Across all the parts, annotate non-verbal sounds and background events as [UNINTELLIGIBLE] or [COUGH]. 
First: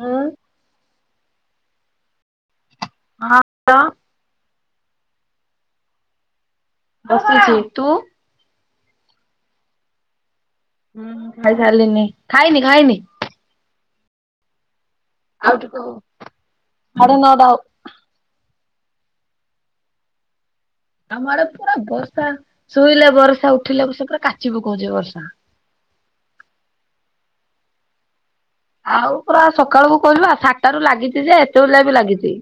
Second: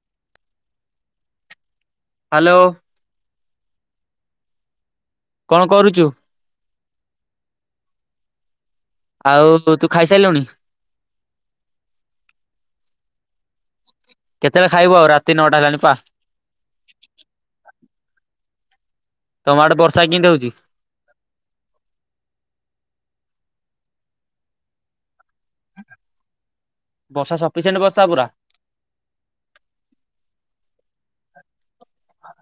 ହୁଁ ହ୍ୟାଲୋ ହଁ ହ୍ୟାଲ କଣ କରୁଛୁ? ବସିଛି ତୁ ଆଉ ତୁ ଖାଇସାରିଲୁଣି? ହୁଁ ଖାଇସାରିଲିଣି ଖାଇନି ଖାଇନି କେତେବେଳେ ଖାଇବ ଆଉ ନଅଟା ଆଉ ହେଲାଣି ଟିକେ ପା। ହୋଉ ସାଢ଼େ ନଟା ହୋଉ। ତମ ଆଡେ ବର୍ଷା କେମିତି ହଉଚି? ଆମ ଆଡେ ପୁରା ବର୍ଷା ଶୋଇଲେ ବର୍ଷା ଉଠିଲେ ବର୍ଷା ପୁରା କାଚି ପକାଉଛି ବର୍ଷା। ବର୍ଷା ସଫିସେଣ୍ଟ ବର୍ଷା ପୁରା ଆଉ ପୁରା ସକାଳକୁୁ କହିବା ସାତଟାରୁ ଲାଗିଛି ଯେ ଏତେବେଳଯାଏଁ ବି ଲାଗିଛି।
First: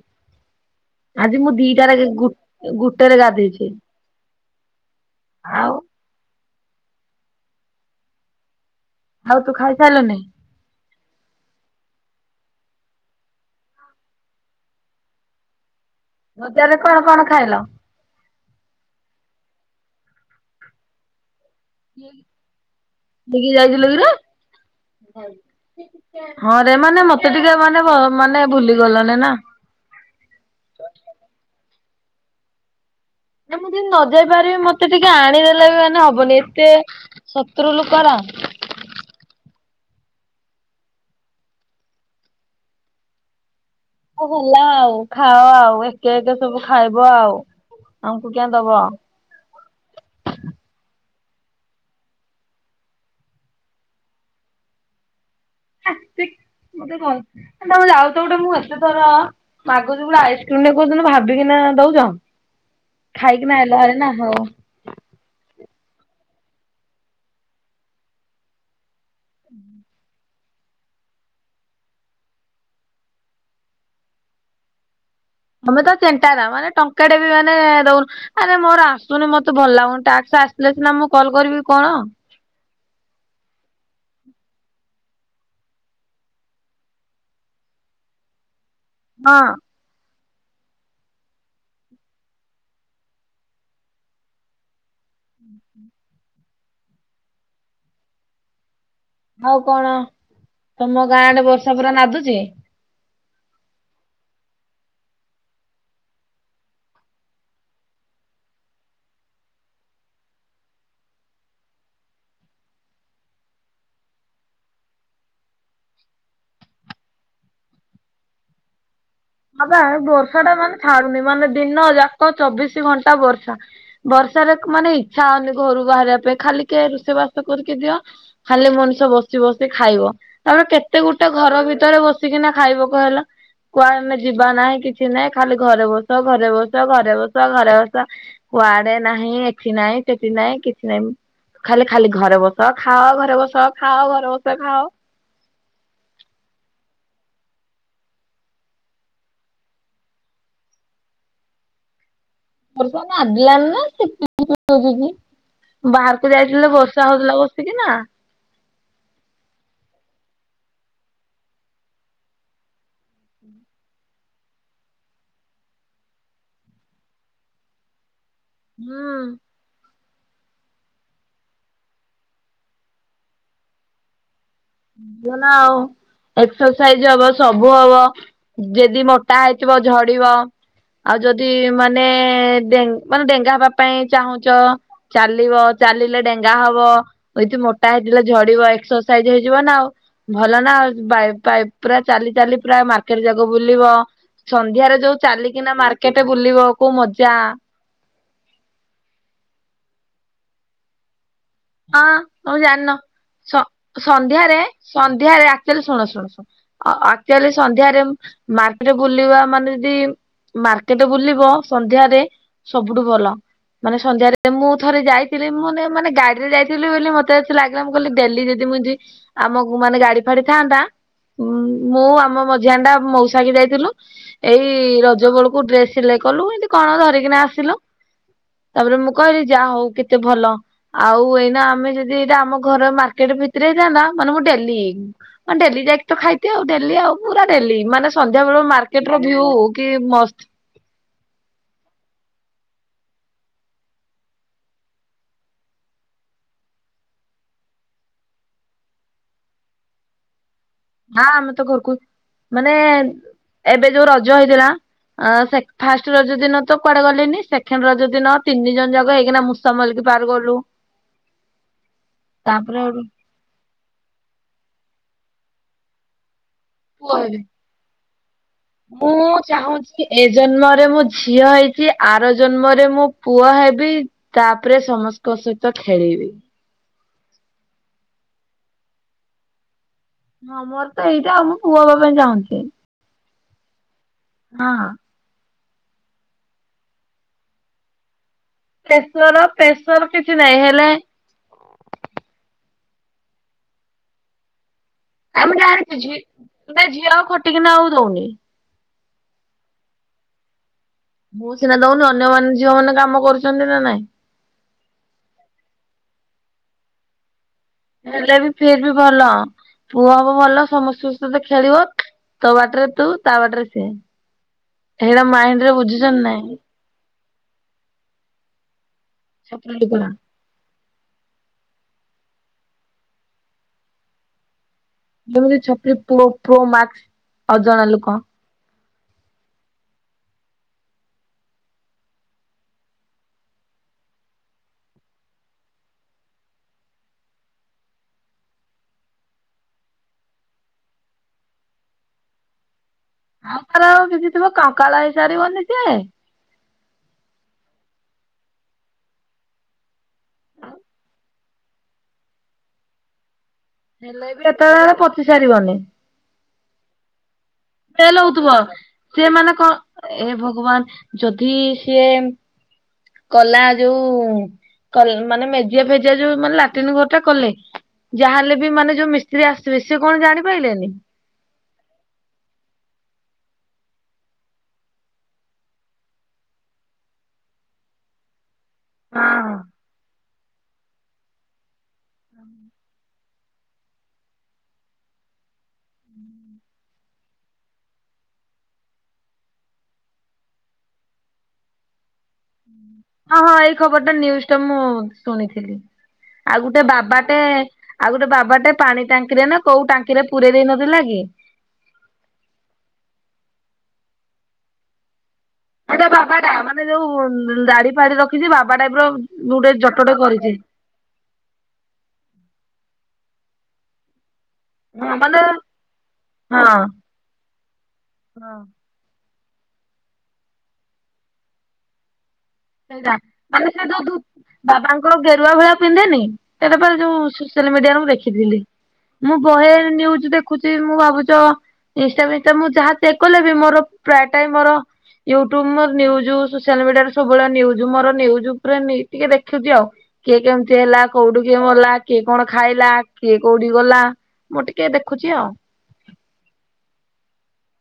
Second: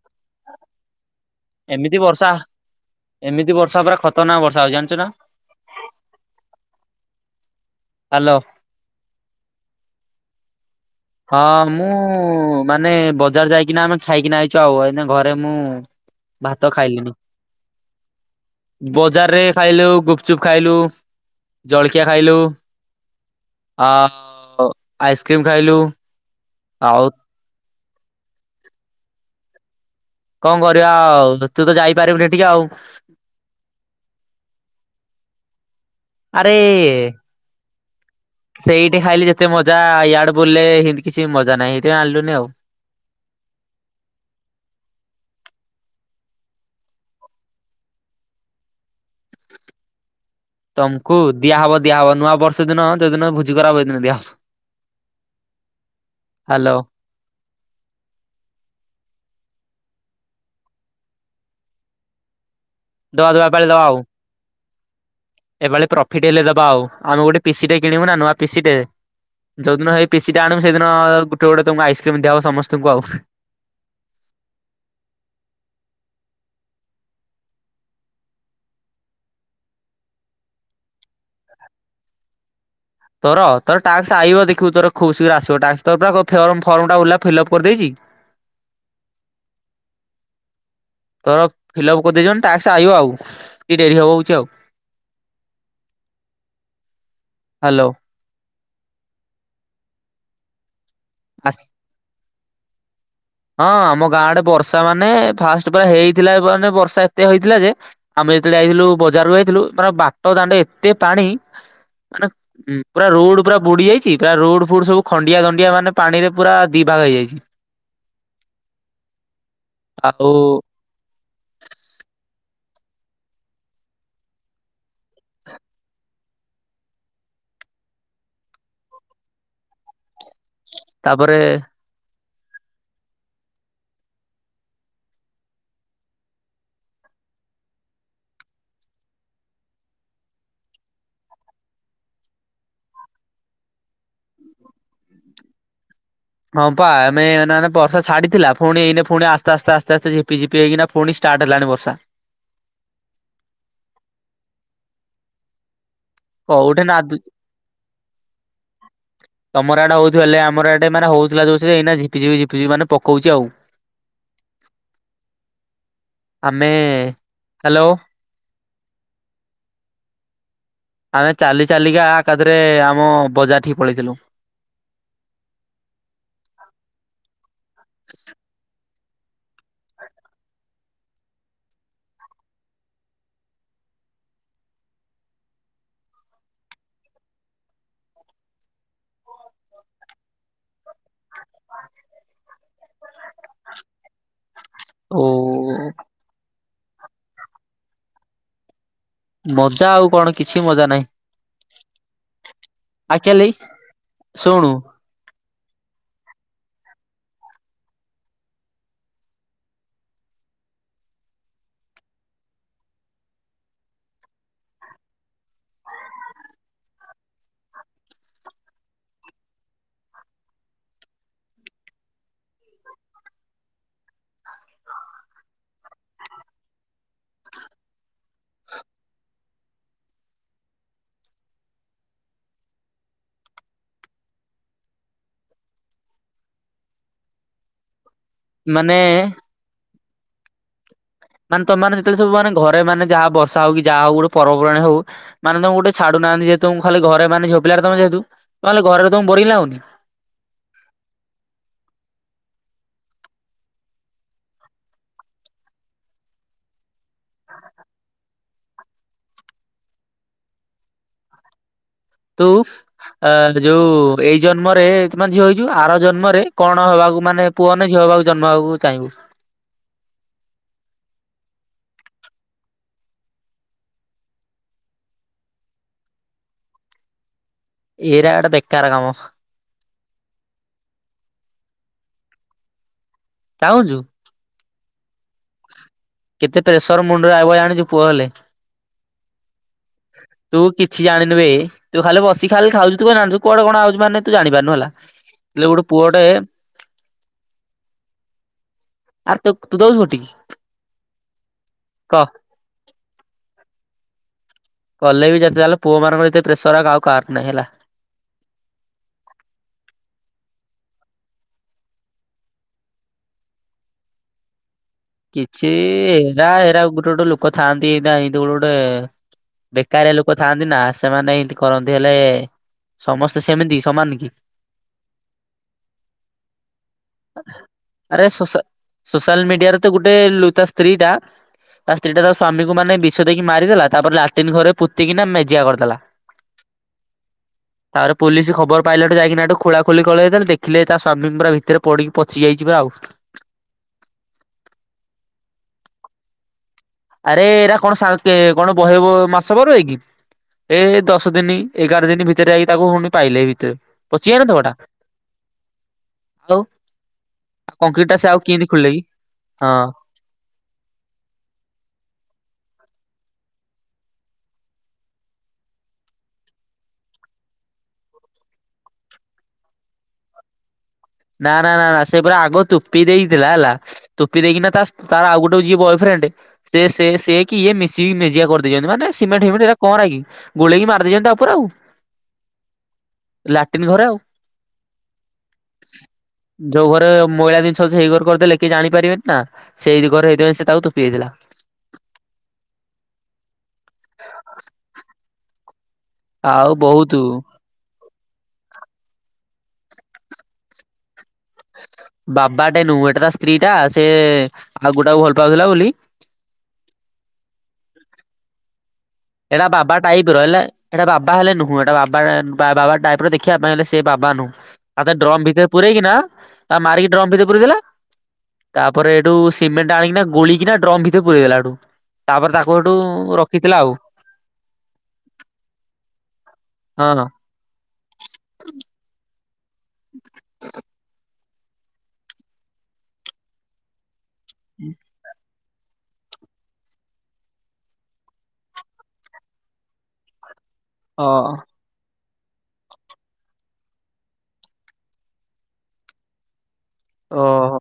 ଆଜି ମୁଁ ଏମିତି ଦିଟାରେ ବର୍ଷା ଗୁଟେରେ ଏମିତି ଗାଧେଇଛି ବର୍ଷା ପୁରା ଖତରନାକ ବର୍ଷା ହଉଛି ଜାଣିଛୁ ନା। ଆଉ। ହ୍ୟାଲୋ ହଉ ତୁ ଖାଇସାରିଲୁନି? ହଁ ମୁଁ ମାନେ ବଜାର ଯାଇକିନା ଆମେ ଖାଇକିନା ଆଇଛୁ ଆଉ। ଏଇ ଘରେ ମୁଁ ଭାତ ବଜାରରେ କଣ ଖାଇଲିଣିି କଣ ଖାଇଲ? ବଜାରରେ ଖାଇଲୁ ଗୁପଚୁପ ଖାଇଲୁ। ଜଳଖିଆ ଖାଇଲୁ ନେଇକି ଯାଇଥିଲୁ ଆ କିରେ? ଆଇସ୍କ୍ରିମ୍ ଖାଇଲୁ। ହଁରେ ମାନେ ଆଉ ମତେ ଟିକେ ମାନେ ମାନେ ଭୁଲି ଗଲଣି ନା? କଣ କରିବା ଆଉ ତୁ ତ ଯାଇପାରିବୁନି ଟିକେ ଆଉ। ମୁଁ ଯଦି ନ ଯାଇ ପାରିବି ମତେ ଟିକେ ଆଣିଦେଲେ ବି ମାନେ ନି ଏତେ ଆରେ ଶତ୍ରୁ ଲୋକ ରା ସେଇଠି ଖାଇଲି ଯେତେ ମଜା ଇଆଡେ ବୋଲଲେ ସେମିତି କିଛି ମଜା ନାହିଁ ସେଇଥିପାଇଁ ଆଣିଲୁନି ଆଉ। ହୋଉ ହେଲା ଆଉ ଖାଅ ଆଉ ଏକେ ଏକେ ସବୁ ଖାଇବ ଆଉ ଆମକୁ କିଆଁ ଦବ। [INAUDIBLE] ତମକୁ ଦିଆହବ ଦିଆହବ ନୂଆ ବର୍ଷ ଦିନ ଯୋଉଦିନ ଭୋଜି କରା ହବ ହେଇଦିନ ଦିଆହବ। ହେ [UNINTELLIGIBLE] ହାଲୋ ତମେ ଯାଉଚ ଗୋଟେ ମୁଁ ଏତେ ଥର ମାଗୁଚି ଗୋଟେ ଆଇସ୍କ୍ରିମଟେ କୋଉଦିନ ଭାବିକିନା ଦୋଉଚ। ଦବା ଦବା ଖାଇକିନା ଏପାଳି ଦବା ଆଉ। ଆଇଲଭାରି ନା ହୋଉ। ଏପାଳି ପ୍ରଫିଟ୍ ହେଲେ ଦବା ଆଉ। ଆମେ ଗୋଟେ ପିସିଟେ କିଣିବୁ ନା ନୂଆ ପିସିଟେ ଯୋଉଦିନ ହେଇ ପିସି ଟା ଆଣିବୁ ସେଦିନ ଗୋଟେ ଗୋଟେ ତମକୁ ଆଇସ୍କ୍ରିମ ଦିଆ ହବ ସମସ୍ତଙ୍କୁ ଆଉ। ତମେ ତ ଚେଣ୍ଟାରା ମାନେ ଟଙ୍କାଟେ ବି ମାନେ ଦୋଉନ। ଆରେ ମୋର ଆସୁନି ମତେ ଭଲ ଲାଗୁନି ଟାକ୍ସ ଆସିିଲେ ସିନା ମୁଁ କଲ୍ କରିବି କଣ? ତୋର ତୋର ଟାକ୍ସ ଆଇବ ଦେଖିବୁ ତୋର ଖୁବ ଶୀଘ୍ର ଆସିବ ଟାକ୍ସ ତୋର ପା ଫେରମ ଫର୍ମ ଟା ଓଲା ଫିଲ୍ଅପ କରିଦେଇଚି। ହଁ। ତୋର ଫିଲଅପ୍ କରିଦେଇଚନ୍ତି ଟାକ୍ସ ଆଇବ ଆଉ ଟିକେ ଡେରି ହବ ହୋଉଚି ଆଉ। ହୁଁ ହୁଁ [INAUDIBLE] ହାଲୋ। ଆଉ କଣ ତମ ଗାଁଡେ ଆସି ବର୍ଷା ପୁରା ନାଦୁଚି। ହଁ ଆମ ଗାଁଡେ ବର୍ଷା ମାନେ ଫାଷ୍ଟ ପୁରା ହେଇଥିଲା ମାନେ ବର୍ଷା ଏତେ ହେଇଥିଲା ଯେ - ଆମେ ଯେତେବେଳେ ଯାଇଥିଲୁ ବଜାରରୁ ଯାଇଥିଲୁ ମାନ ବାଟ ଦାଣ୍ଡ ଏତେ ପାଣି ମାନେ - ହୁଁ ପୁରା ରୋଡ ପୁରା ବୁଡି ଯାଇଚି ପୁରା ରୋଡ ଫୁଡ ସବୁ ଖଣ୍ଡିଆ ଖଣ୍ଡିଆ ମାନେ ପାଣିରେ ପୁରା ଦିି ଭାଗ ହେଇଯାଇଚି। ହଁ ପା ଏ ଆଉ ବର୍ଷାଟା ମାନେ ଛାଡୁନି ମାନେ ଦିନ ଯାକ ଚବିଶି ଘଣ୍ଟା ବର୍ଷା। ବର୍ଷାରେ ମାନେ ଇ - ଚ୍ଛା ହୋଉନି ଘରୁ ବାହାରିବା ପାଇଁ ଖାଲି କିଏ ରୋଷେଇ ବାସ କରିକି ଦିଅ। ଖାଲି ମଣିଷ ବସି ବସି ଖାଇବ ନହେଲେ କେ ତେ ଗୋଟେ ତାପରେ ଘର ଭିତରେ ବସିକିନା ଖାଇବ କହିଲ କୁଆଡେ ମେଡି ଯିବା ନାହିଁ କିଛି ନାଇଁ। ଖାଲି ଘରେ ବସ ଘରେ ବସ ଘରେ ବସ ଘରେ ବସ। କୁଆଡେ ନାହିଁ ଏଠି ନାହିଁ ସେଠି ନାହିଁ କିଛି ନାହିଁ। ଖାଲି ଖାଲି ଘରେ ବସ ଖାଅ ଘରେ ବସ ଖାଅ ଘରେ ବସ ଖାଅ। ହଁ ପା ଆମେ ଏନା ନା ବର୍ଷ ଛାଡିଥିଲା ପୁଣି ଏଇନେ ପୁଣି ଆସ୍ତେ ଆସ୍ତେ ଆସ୍ତେ ଆସ୍ତେ ଝିପିଝପି ହେଇକିନା ପୁଣି ଷ୍ଟାର୍ଟ ହେଲାଣି ବର୍ଷା। ବର୍ଷା ନାଦିଲାଣି ନା [UNINTELLIGIBLE] ବାହାରକୁ ଯାଇଥିଲେ କୋଉଠି ବର୍ଷା ନାଦୁ ହୋଉଥିଲା କ ସିକିନା। ତମର ଆଡେ ହୋଉଚି ବୋଲି। ଆମର ଏଠି ମାନେ ହୋଉଥିଲା ଯୋରସେ ଯେ ଏଇନା ଝିପି ଝିପି ଝିପି ମାନେ ପକୋଉଚି ଆଉ। ଆମେ ହାଲୋ। ହୁଁ। ଆମେ ଚାଲି ଚାଲିକା ଆ ଏକାଥରେ ଆମ ବଜାର ଠିକି ପଳେଇଥିଲୁ। ଭଲନା ଆଉ। ଏକ୍ସରସାଇଜି ହବ ସବୁ ହବ ଯଦି ମୋଟା ହେଇଥିବ ଝଡିବ। ଆଉ ଯଦି ମାନେ ଡେ ମାନେ ଡେଙ୍ଗା ହବା ପାଇଁ ଚାହୁଁଚ। ଚାଲିବ ଚାଲିଲେ ଡେଙ୍ଗା ହବ। ଉଇଥି ମୋଟା ହେଇଥିଲେ ଝଡିବ ଏକ୍ସରସାଇଜି ହେଇ ଯିବ ନା ଆଉ ଭଲ ନା ଆଉ [UNINTELLIGIBLE] ପୁରା ଚାଲି ଚାଲି ପୁରା ମାର୍କେଟ ଯାକ ବୁଲିବ। ସନ୍ଧ୍ୟାରେ ଯୋଉ ଓ ଚାଲିକିନା ମାର୍କେଟ ବୁଲିବ କୋଉ ମଜା। ମଜା ଆଉ କଣ କିଛି ମଜା ନାହିଁ। ହଁ ତମେ ଜାଣିନ ଆକ୍ଚୁଆଲି ସନ୍ଧ୍ୟାରେ ଶୁଣୁ ସନ୍ଧ୍ୟାରେ ଆକଚ୍ୟୁଲି ଶୁଣ ଶୁଣ ଶୁଣ। ଆ-ଆକଚ୍ୟୁଲି ସନ୍ଧ୍ୟାରେ ମାର୍କଟେ ବୁଲିବା ମାନେ ଯଦି ମାର୍କେଟ ବୁଲିବ ସନ୍ଧ୍ୟାରେ ସବୁଠୁ ଭଲ। ମାନେ ସନ୍ଧ୍ୟାରେ ମୁଁ ଥରେ ଯାଇଥିଲି। ମୁଁ ମାନେ ଗା ଡିରେ ଯାଇଥିଲି ବୋଲି ମତେ ଏମିତି ଲାଗିଲା ମୁଁ କହିଲି ଡେଲି ଯଦି ମୁଁ ଏମିତି ଆମକୁ ମାନେ ଗାଡି ଫାଡି ଥାନ୍ତା ମୁଁ ଆମ ମଝିଆଁଣିଟା ମଉଷାକି ଯାଇଥିଲୁ। ଏଇ ରଜ ବେଳକୁ ଡ୍ରେସ୍ ସିଲେଇ କଲୁ ଏମିତି କଣ ଧରିକିନା ଆସିଲୁ। ତାପରେ ମୁଁ କହିଲି ଯାହା ହୋଉ କେତେ ଭଲ। ଆଉ ଏଇନା ଆମେ ଯଦି ଏଇଟା ଆମ ଘର ମାର୍କେଟ ଭିତରେ ହେଇଥାନ୍ତା ମାନେ ମୁଁ ଡେଲି ଆଁ ଡେଲି ଯାଇକି ତ ଖାଇତେ ଆଉ ଡେଲି ଆଉ ପୁରା ଡେଲି ମାନେ ସନ୍ଧ୍ୟାବୋଳୋ ମାନେ ମାର୍କେଟର ଭୀୟୁ କି ମସ୍ତ୍। ମାନେ ତମେ ଯେତୋବୋଳେ ସବୁ ମାନେ ଘରେ ମାନେ ଯହା ବର୍ଷା ହୋଉ କି ଯାହା ହୋଉ ଗୋଟେ ପର୍ବପର୍ବାଣୀ ହୋଉ ମାନେ ତମକୁ ଗୁଟେ ଛାଡୁନାହାନ୍ତି ଯେହେତୁ ଉଁ ଖାଲି ଘରେ ମାନେ ଝିଅ ପିଲାଟେ ତମେ ଯେହେତୁ ତମେ ଖାଲି ଘରେ ରୋହୁ ତମକୁ ବୋରିଙ୍ଗି ଲାଗୁନି। ନାଁ ଆମେ ତ ଘରୁକୁ ମାନେ ଏବେ ଯୋଉ ରଜ ହେଇଥିଲା ଆଁ ସେ ଫାଷ୍ଟ ରଜ ଦିନ ତ କୁଆଡେ ଗଲେନି ସେକେଣ୍ଡ ରଜ ଦିନ ତିନି ଜଣ ଯାକ ହେଇକିନା ମୁସ୍ [UNINTELLIGIBLE] ଗଲୁ। [INAUDIBLE] ତୁ ତାପରେ ଅଁ ଯୋଉ ଏଇ ଜନ୍ମରେ ତୁ ମାନେ ଝିଅ ହେଇଚୁ ଆର ଜନ୍ମରେ କଣ ପୁଅ ହବାକୁ ହେବେ ମାନେ ପୁଅ ନା ଝିଅ ହବାକୁ ଜନ୍ମ ହବାକୁ ଚାହିଁବୁ ମୁଁ ଚାହୁଁଛି ଏ ଜନ୍ମରେ ମୁଁ ଝିଅ ହେଇଚି ଆର ଜନ୍ମରେ ମୁଁ ପୁଅ ହେବି। ତାପେରେ ସମଙ୍କ ସହିତ ଖେଳିବି। ଏରା ଗୋଟେ ବେକାର କାମ। ହଁ ମୋରୋ ତ ଏଇଡ଼ା ଆଉ, ମୁଁ ପୁଅ ହବା ପାଇଁ ଚାହୁଁଛି। ଚାହୁଁଚୁ। ହଁ ହଁ। କେତେ ପ୍ରେସର ମୁଣ୍ଡ ରେ ଆଇବ ଜାଣିଚୁ ପୁଅ ହେଲେ ପ୍ରେସର ପ୍ରେସର କିଛି ନାହିଁ ହେଲେ ଲେ ବି ତୁ ଖାଲି ବସିକି ଖାଲି ଖାଉଚୁ ତୁ କଣ ଜାଣିଚୁ କୁଆଡ଼େ କଣ ଆଉଚି ମାନେ ତୁ ଜାଣିପାରୁନୁ ହେଲା। ଆରେ ମୁଁ ହେଲେ ଗୋଟେ ଜାଣିଚି ଝି ପୁଅଟେ ନାଇଁ ଝିଅ ଆଉ ଖଟିକିନା ଆଉ ଦୋଉନି। ଆଉ ତ ତୁ [UNINTELLIGIBLE] ମୁଁ ସିନା ଦୋଉନି କହ ଅନ୍ୟ ମାନେ ଝିଅ ମାନେ କାମ କରୁଚନ୍ତି ନା ନାଇଁ। କଲେ ବି ଯତେ ଯାହାଲେ ପୁଅ ମାନଙ୍କର ଯେତେ ପ୍ରେସର ଆଉ କାହା କାହାର ନାହିଁ ହେଲା। ହେଲେ ବି ଫିର୍ ବି ଭଲ। ପୁଅ ହବ ଭଲ ସମସ୍ତଙ୍କ ସହିତ ଖେଳିବ ତୋ ବାଟରେ ତୁ ତା ବାଟରେ ସିଏ। [INAUDIBLE] ହେଇଟା ମାଇଣ୍ଡ କିଛି ରେ ବୁଝୁଛନ୍ତି ଏରା ନାଇଁ ହେରା ଗୁଟେ ଗୋଟେ ଲୋକୋ ଥାଆନ୍ତି ଏଡ଼ା ଏନ୍ତି ଗୋଟେ ଗୋଟେ ଛୋଟ ଲୋକରା। ବେକାରିଆ ଲୋ କୋ ଥାନ୍ତି ନା ସେମାନେ ଇନ୍ତି କରନ୍ତି ହେଲେ ସମସ୍ତେ ସେମିତି ସମାନ କି? ଯେମିତି ଛପ୍ରୀ ପ୍ରୋ ପ୍ରୋ ମାକ୍ସ ଅଜଣା ଲୋକୋ। ସୋସାଲ୍ ମିଡ଼ିଆରେ ତ ଗୋଟେ [UNINTELLIGIBLE] ତା ସ୍ତ୍ରୀ ଟା ତା ସ୍ତ୍ରୀ ଟା ତା ସ୍ଵାମୀକୁ ମାନେ ବିଷ ଦେଇକି ମାରିଦେଲା ତାପରେ ଲାଟିନ୍ ଘରେ ପୁତିକିନା ମେଜିଆ କରିଦେଲା। [INAUDIBLE] ତାପରେ ପୋଲିସି ଖବର ପାଇଲାଠୁ ଯାଇକିନା ହେଠୁ ଖୋଳାଖୋଲି କଲେ ଯେତେବେଳେ ଦେଖିଲେ ତା ସ୍ଵାମୀ ପୁରା ଭିତରେ ପଡିକି ପଚି ଯାଇଛି ପରା ଆଉ ଆମର ଆଉ କିଛି ଥିବ କଙ୍କାଳ ହେଇସାରିବନି ସିଏ। ଆରେ ଏରା କଣ ସା ତେ କଣ ବହେ ବ ମାସ [UNINTELLIGIBLE] ଏ ଦଶ ଦିନି ଏଗାର ଦିନି ଭିତରେ ଯାଇକି ତାକୁ ଫୁଣି ପାଇଲେ ଏଇ ଭିତରେ ପଚି ହେଲେ ବି ଯାଇନଥିବ ଏତେ ଟା [UNINTELLIGIBLE] ପଚି ସାରିବନି। ଆଉ। କଂକ୍ରିଟ ଟା ସ୍ମେଲ୍ ସେ ଆଉ ହୋଉଥୁବ କେମିତି ଖୋଲିଲେ କି? ସିଏ ମାନେ କଁ ହଁ ଏ ଭଗବାନ ଯଦି ସିଏ କଲା ଯୋଉ କଲ୍ ମାନେ ମେଜିଆ ଫେଜିଆ ଯୋଉ ମାନେ ଲାଟିନ୍ ଘର ଟା କଲେ ଯାହା ହେଲେ ବି ମାନେ ଯୋଉ ମିସ୍ତ୍ରୀ ଆସିବେ ସିଏ କଣ ଜାଣିପାଇଲେନି। ନାଁ ନାଁ ନାଁ ନାଁ ସେ ପୁରା ଆଗ ତୁପି ଦେଇଥିଲା ହେଲା। ତୋପି ଦେଇକିନା ତା ତାର ଆଉ ଗୋଟେ ଯିଏ ବଏଫ୍ରେଣ୍ଡ୍ ସେ ସେ ସେଏ କି ଇଏ ମିଶିକି ମେଜିଆ କର ଦେଇଚନ୍ତି ମାନେ ସିମେଣ୍ଟେ ହଁ। ଫିମେଣ୍ଟେ ଏରା କଁରା କି ଗୋଳେଇକି ମାରିଦେଇଚନ୍ତି ତା ଓପୋରେ ଆଉ [UNINTELLIGIBLE] ଲାଟିନ୍ ଘରେ ଆଉ। ଯୋଉ ଘରେ ମଇଳା ଦିନ୍ସ ସେଇ ଘରୁ କରିଦେଲେ କିଏ ଜାଣି ପାରିବେନି ନା [UNINTELLIGIBLE] ହେଇଥିପାଇଁ ସିଏ ତାକୁ ତୁପି ଦେଇଥିଲା। ହଁ ହଁ ଏଇ ଖବର ଟା ନିୟୁଜ୍ ଟା ମୁଁ ଶୁଣିଥିଲି। ଆଉ ଗୁଟେ ବାବାଟେ ଆଉ ଗୁଟେ ବାବାଟେ ପାଣି ଟାଙ୍କି ରେ ନା କୋଉ ଟାଙ୍କିରେ ପୁରେଇ ଦେଇ ନଥିଲା କି? ବାବାଟେ ନୁଁ ଏଟା ତା ସ୍ତ୍ରୀ ଟା, ସେ ଆଉ ଗୋଟାକୁ ଭଲ ପାଉଥିଲା ବୋଲି ସେଟା ବାବା ଟା ମାନେ ଯୋଉ ଦାଢ଼ି ଫାଡ଼ି ରଖିଛି, ବାବା ଟାଇପ୍ ର ଗୁଟେ ଜଟଟେ କରିଛି। ହେଟା ବାବା ହେଲେ ନୁହୁଁ, ଏଇଟା ବାବା ବାବା ଟାଇପରେ ଦେଖିବା ପାଇଁ ହେଲେ ସେ ବାବା ନୁହୁଁ। ଆଉ ହଁ ତାକୁ ମାନେ ଡ୍ରମ୍ ଭିତରେ ପୁରେଇକି ନା ତାକୁ ହଁ ମାରିକି ଡ୍ରମ୍ ଭିତରେ ପୁରେଇ ଦେଲା, ତା ପରେ ହେଟୁ ସିମେଣ୍ଟ ଆଣିକିନା ଗୋଳେଇକିନା ଡ୍ରମ୍ ଭିତରେ ପୁରେଇ ଦେଲା ହେଠୁ, ତାପରେ ତା କୁ ହେଠୁ ରଖିଥିଲା ଆଉ। ବାବାଙ୍କ ଗେରୁଆ ଭଳିଆ ପିନ୍ଧେନି, ସେଟା ପା ହଁ। ଯୋଉ ସୋସିଆଲ ମିଡିଆରେ ମୁଁ ଦେଖିଥିଲି। ମୁଁ ବହେ ନିଉଜ ଦେଖୁଛି, ମୁଁ ଭାବୁଚ ଇନ୍ ଷ୍ଟା ଫିନ୍ ଷ୍ଟା ମୁଁ ଯାହା ସେ କଲେ ବି ମୋର ପ୍ରାୟଟା ମୋର ୟୁଟୁବ ମୋର ନିଉଜୁ ସୋସିଆଲ ମିଡିଆରେ ସବୁବେଳେ ନିଉଜ୍, ମୋର ନିଉଜ୍‌ ଉପରେ ନି ଟିକେ ଦେଖୁଛି ଆଉ। କିଏ କେମ୍ ତି ହେଲା ହଁ କୋଉଠୁ କିଏ ମଲା। କିଏ କଣ ଖାଇଲା କିଏ କୋଉଠି ଗଲା ମୁଁ ଟିକେ ଦେଖୁଛି ଆଉ। ଓହୋ।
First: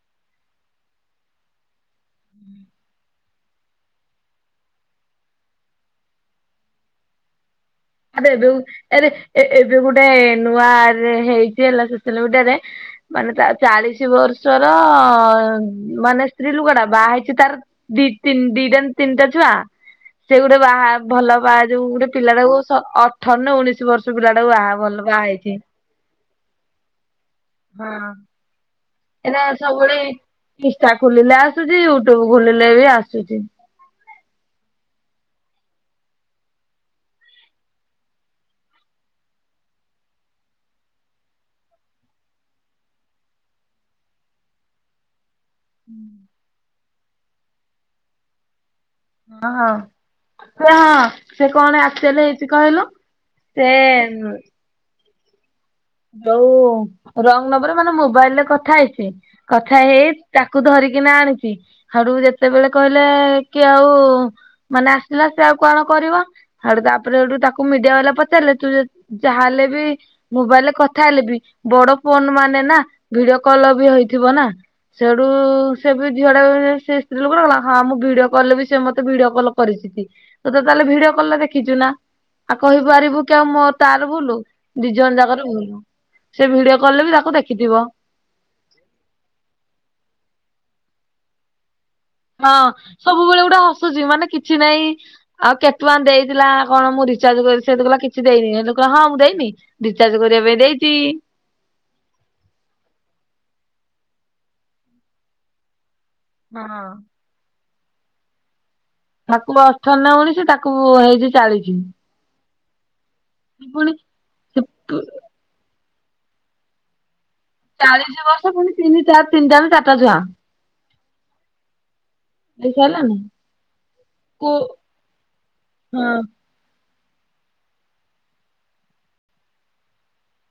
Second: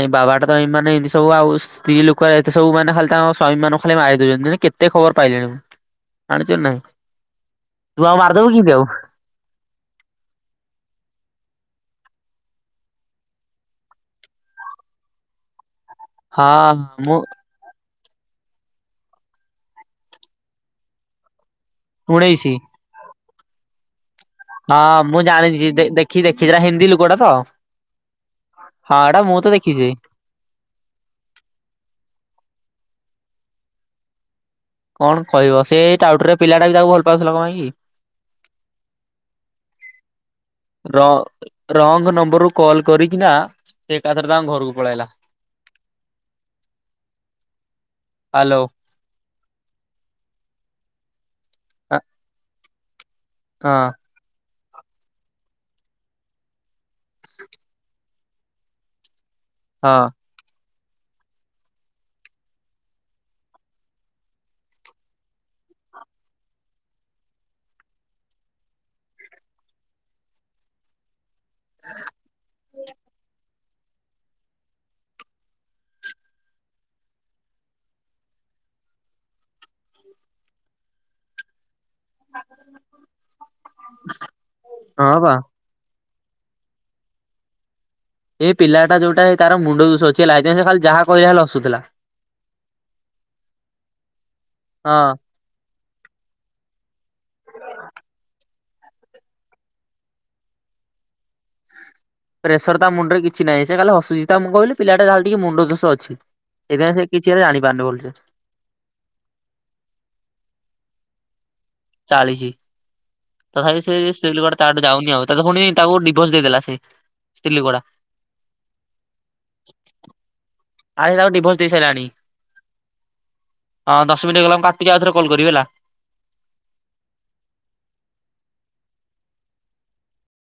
ଏଇ ବାବାଟା ତ ଏଇ ମାନେ ଏମିତି ସବୁ ଆଉ ସ୍ତ୍ରୀ ଲୋକ ଏତେ ସବୁ ମାନେ ଖାଲି ତାଙ୍କ ସ୍ଵାମୀ ମନଙ୍କୁ ଖାଲି ମାରି ଦଉଛନ୍ତି ମାନେ କେ ଏତେ ଖବର ପାଇଲିଣି ମୁଁ ଆଣିଛ ନାହିଁ ତୁ ଆଉ ଆରେ ଏବେ ମାରିଦବୁ କିଇଁତି ଆଉ। ଆରେ ଏ ଏବେ ଗୋଟେ ନୂଆ ରେ ହେଇଛି ହେଲା ସୋସିଆଲ ମିଡିଆରେ ମାନେ ତା ଚାଳିଶି ବର୍ଷର ମାନେ ସ୍ତ୍ରୀ ଲୁକଟା ହଁ ବାହା ମୁଁ ହେଇଚି ତାର ଦି ଦିଇଟାନା ତିନିଟା ଛୁଆ ସେ ଗୋଟେ ବାହା ଭଲ ବାହା ଯୋଉ ଗୋଟେ ଉଣେଇଶି ପିଲାଟାକୁ ଅ ଅଠନ ଉଣିଶି ବର୍ଷ ବି ରା ହଁ ମୁଁ ଜାଣିଚି ଦେଖି ଦେଖିଥିଲା ହିନ୍ଦୀ ଲୋକଟା ତ। ହଁ ଏଟା ଏଇନା ମୁଁ ତ ଦେଖିଚି। ସବୁବେଳେ ଇନଷ୍ଟା ଖୋଲିଲେ ଆସୁଚି ୟୁଟ୍ୟୁବୁ ଖୋଲିଲେ ବି ଆସୁଚି। କଣ କହିବ ସେଇ ଟାଉଟର୍ ପିଲାଟା ବି ତାକୁ ଭଲ ପାଉଥିଲା କଣ ପାଇଁ କି? ର ରଙ୍ଗ ନମ୍ବରରୁ କଲ କରିକିନା। ସେ ଏକାଥରେ ତାଙ୍କ ଘରକୁ ପଳେଇ ଆଇଲା। ହୁଁ। ହାଲୋ। ହଁ ହଁ ସେ ହଁ ସେ କଣ ଆକ୍ଚୁଆଲି ହେଇଛି କହିଲୁ? ସେ ହଁ ଉଁ। ଯୋଉ ରଙ୍ଗ ନବର ମାନେ ମୋବାଇଲରେ କଥା ହେଇଚି କଥା ହେଇଚି କଥା ହଁ ହେଇ ହେଇ ତାକୁ ଧରିକିନା ଆଣିଚି ଆଡୁ ଯେତେବେଳେ କହିଲେ କି ଆଉ ମାନେ ଆସିଲା ସେ ଆଉ କଣ କରିବ। ଆଡୁ ତାପରେ ହେଠୁ ତାକୁ ମିଡିଆ ବାଲା ପଚାରିଲେ ତୁ ଯ ଯାହାଲେ ବି ମୋବାଇଲେ କଥା ହେଲେ ବି ବଡ ଫୋନ ମାନେ ନା ଭିଡିଓ କଲ ବି ହେଇଥିବ ନା। ସେଇଠୁ ସେ ବି ଝିଅ ଟା ସେ ସ୍ତ୍ରୀ ଲୋକଟା କହିଲା ହଁ ମୁଁ ଭିଡିଓ କଲରେ ବି ସେ ମତେ ଭିଡିଓ କଲ କରିଚନ୍ତି। ତୁ ତତ ତାହେଲେ ଭିଡିଓ କଲଲେ ଦେଖିଛୁ ନା? ଆଉ କହିପାରିବୁ କି ଆଉ ମୋ ତାର ଭୁଲୁ ଦିଇ ହଁ ଜଣ ବା ଜାଙ୍କର ଭୂଲ। ସେ ଭିଡିଓ କଲରେ ବି ତାକୁ ଦେଖିଥିବ। ଏଇ ପିଲାଟା ଯୋଉଟାଏ ତାର ମୁଣ୍ଡ ଦୁଷଅଛି ହେଲା ହେଇଥିପାଇଁ ସେ ଖାଲି ଯାହା କହିଲେ ଖାଲି ହସୁଥିଲା। ହଁ ସବୁବଳେ ଗୋଟେ ହସୁଚି ମାନେ କିଛିନାଇଁ। ହଁ। ଆଉ କେତଟଙ୍କା ଦେଇଥିଲା କଣ ମୁଁ ରିଚାର୍ଜ କରିି ସେତ କହିଲା କିଛି ଦେଇନି ହେଠୁ କହିଲା ହଁ ମୁଁ ଦେଇନି। ରିଚାର୍ଜ କରିବା ପାଇଁ ଦେଇଚି। ପ୍ରେସର ତା ମୁଣ୍ଡରେ କିଛି ନାଇଁ ସେ ଖାଲି ହସୁଚି ତା ମୁଁ କହିଲି ପିଲାଟା ଯାହାହେଲେ ଟିକେ ମୁଣ୍ଡଦୋଷ ଅଛି ହଁ। ସେଇଥିପାଇଁ ସେ କି ଚି ହେଲେ ଜାଣିପାରନି ଭଲସେ। ତାକୁ ଅଠର ନା ଉଣିସି ତାକୁ ହେଇଚି ଚାଳିସି। ଚାଳିସି। ତ ଭାଇ ସେଇ ସ୍ତ୍ରୀ ଲୁକଟା ତାଆଡେ ଯାଉନି ଆଉ ତାର ତ ହଉନି ତାକୁ ଡିଭର୍ସ ଦେଇଦେଲା ସେ ସ୍ତ୍ରୀଲୁକ। ହେଇଚି ବର୍ଷ ପୁଣି ତିନି ଚାର ତିନଟାରୁ ଚାରଟା ଛୁଆ। ଆଇଲାକୁ ଡିଭର୍ସ ଦେଇ ସାଇଲାଣି। ଖାଇ ସାରଲାଣିି। ହଁ ଦଶମିଣ୍ଟି ହେଇଗଲା ମୁଁ କାଟିକି ଆଉଥରେ କଲ କରିବି ହେଲା। ହଁ।